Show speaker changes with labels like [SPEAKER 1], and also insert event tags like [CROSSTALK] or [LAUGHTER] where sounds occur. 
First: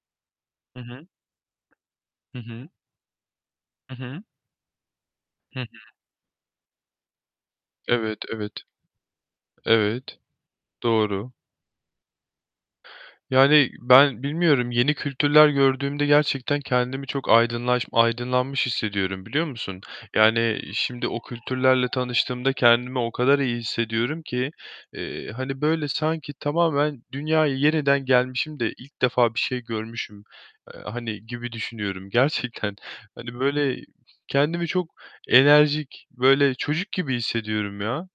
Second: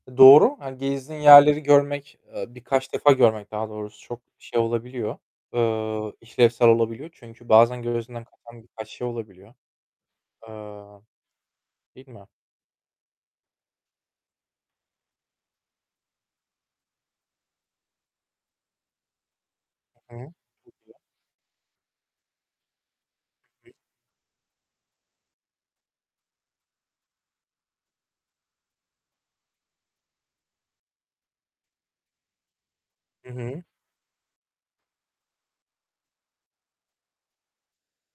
[SPEAKER 1] Doğru hani
[SPEAKER 2] Hı hı.
[SPEAKER 1] gezdiğin yerleri görmek,
[SPEAKER 2] Hı
[SPEAKER 1] eee,
[SPEAKER 2] hı.
[SPEAKER 1] birkaç defa görmek daha
[SPEAKER 2] Hı
[SPEAKER 1] doğrusu çok
[SPEAKER 2] hı.
[SPEAKER 1] şey olabiliyor,
[SPEAKER 2] Hı hı.
[SPEAKER 1] eee, işlevsel olabiliyor çünkü bazen
[SPEAKER 2] Evet,
[SPEAKER 1] gözünden
[SPEAKER 2] evet,
[SPEAKER 1] kaçan birkaç şey olabiliyor.
[SPEAKER 2] evet,
[SPEAKER 1] Eee.
[SPEAKER 2] doğru.
[SPEAKER 1] Değil mi?
[SPEAKER 2] Yani ben bilmiyorum yeni kültürler gördüğümde gerçekten kendimi çok aydınlaş aydınlanmış hissediyorum, biliyor musun?
[SPEAKER 1] Hı hı,
[SPEAKER 2] Yani
[SPEAKER 1] çok güzel.
[SPEAKER 2] şimdi o kültürlerle tanıştığımda kendimi o kadar iyi
[SPEAKER 1] [UNINTELLIGIBLE]
[SPEAKER 2] hissediyorum ki, eee, hani böyle sanki tamamen dünyaya yeniden gelmişim de ilk defa bir şey görmüşüm, eee, hani, gibi düşünüyorum gerçekten.
[SPEAKER 1] Hı
[SPEAKER 2] Hani
[SPEAKER 1] hı.
[SPEAKER 2] böyle kendimi çok enerjik, böyle çocuk gibi hissediyorum ya.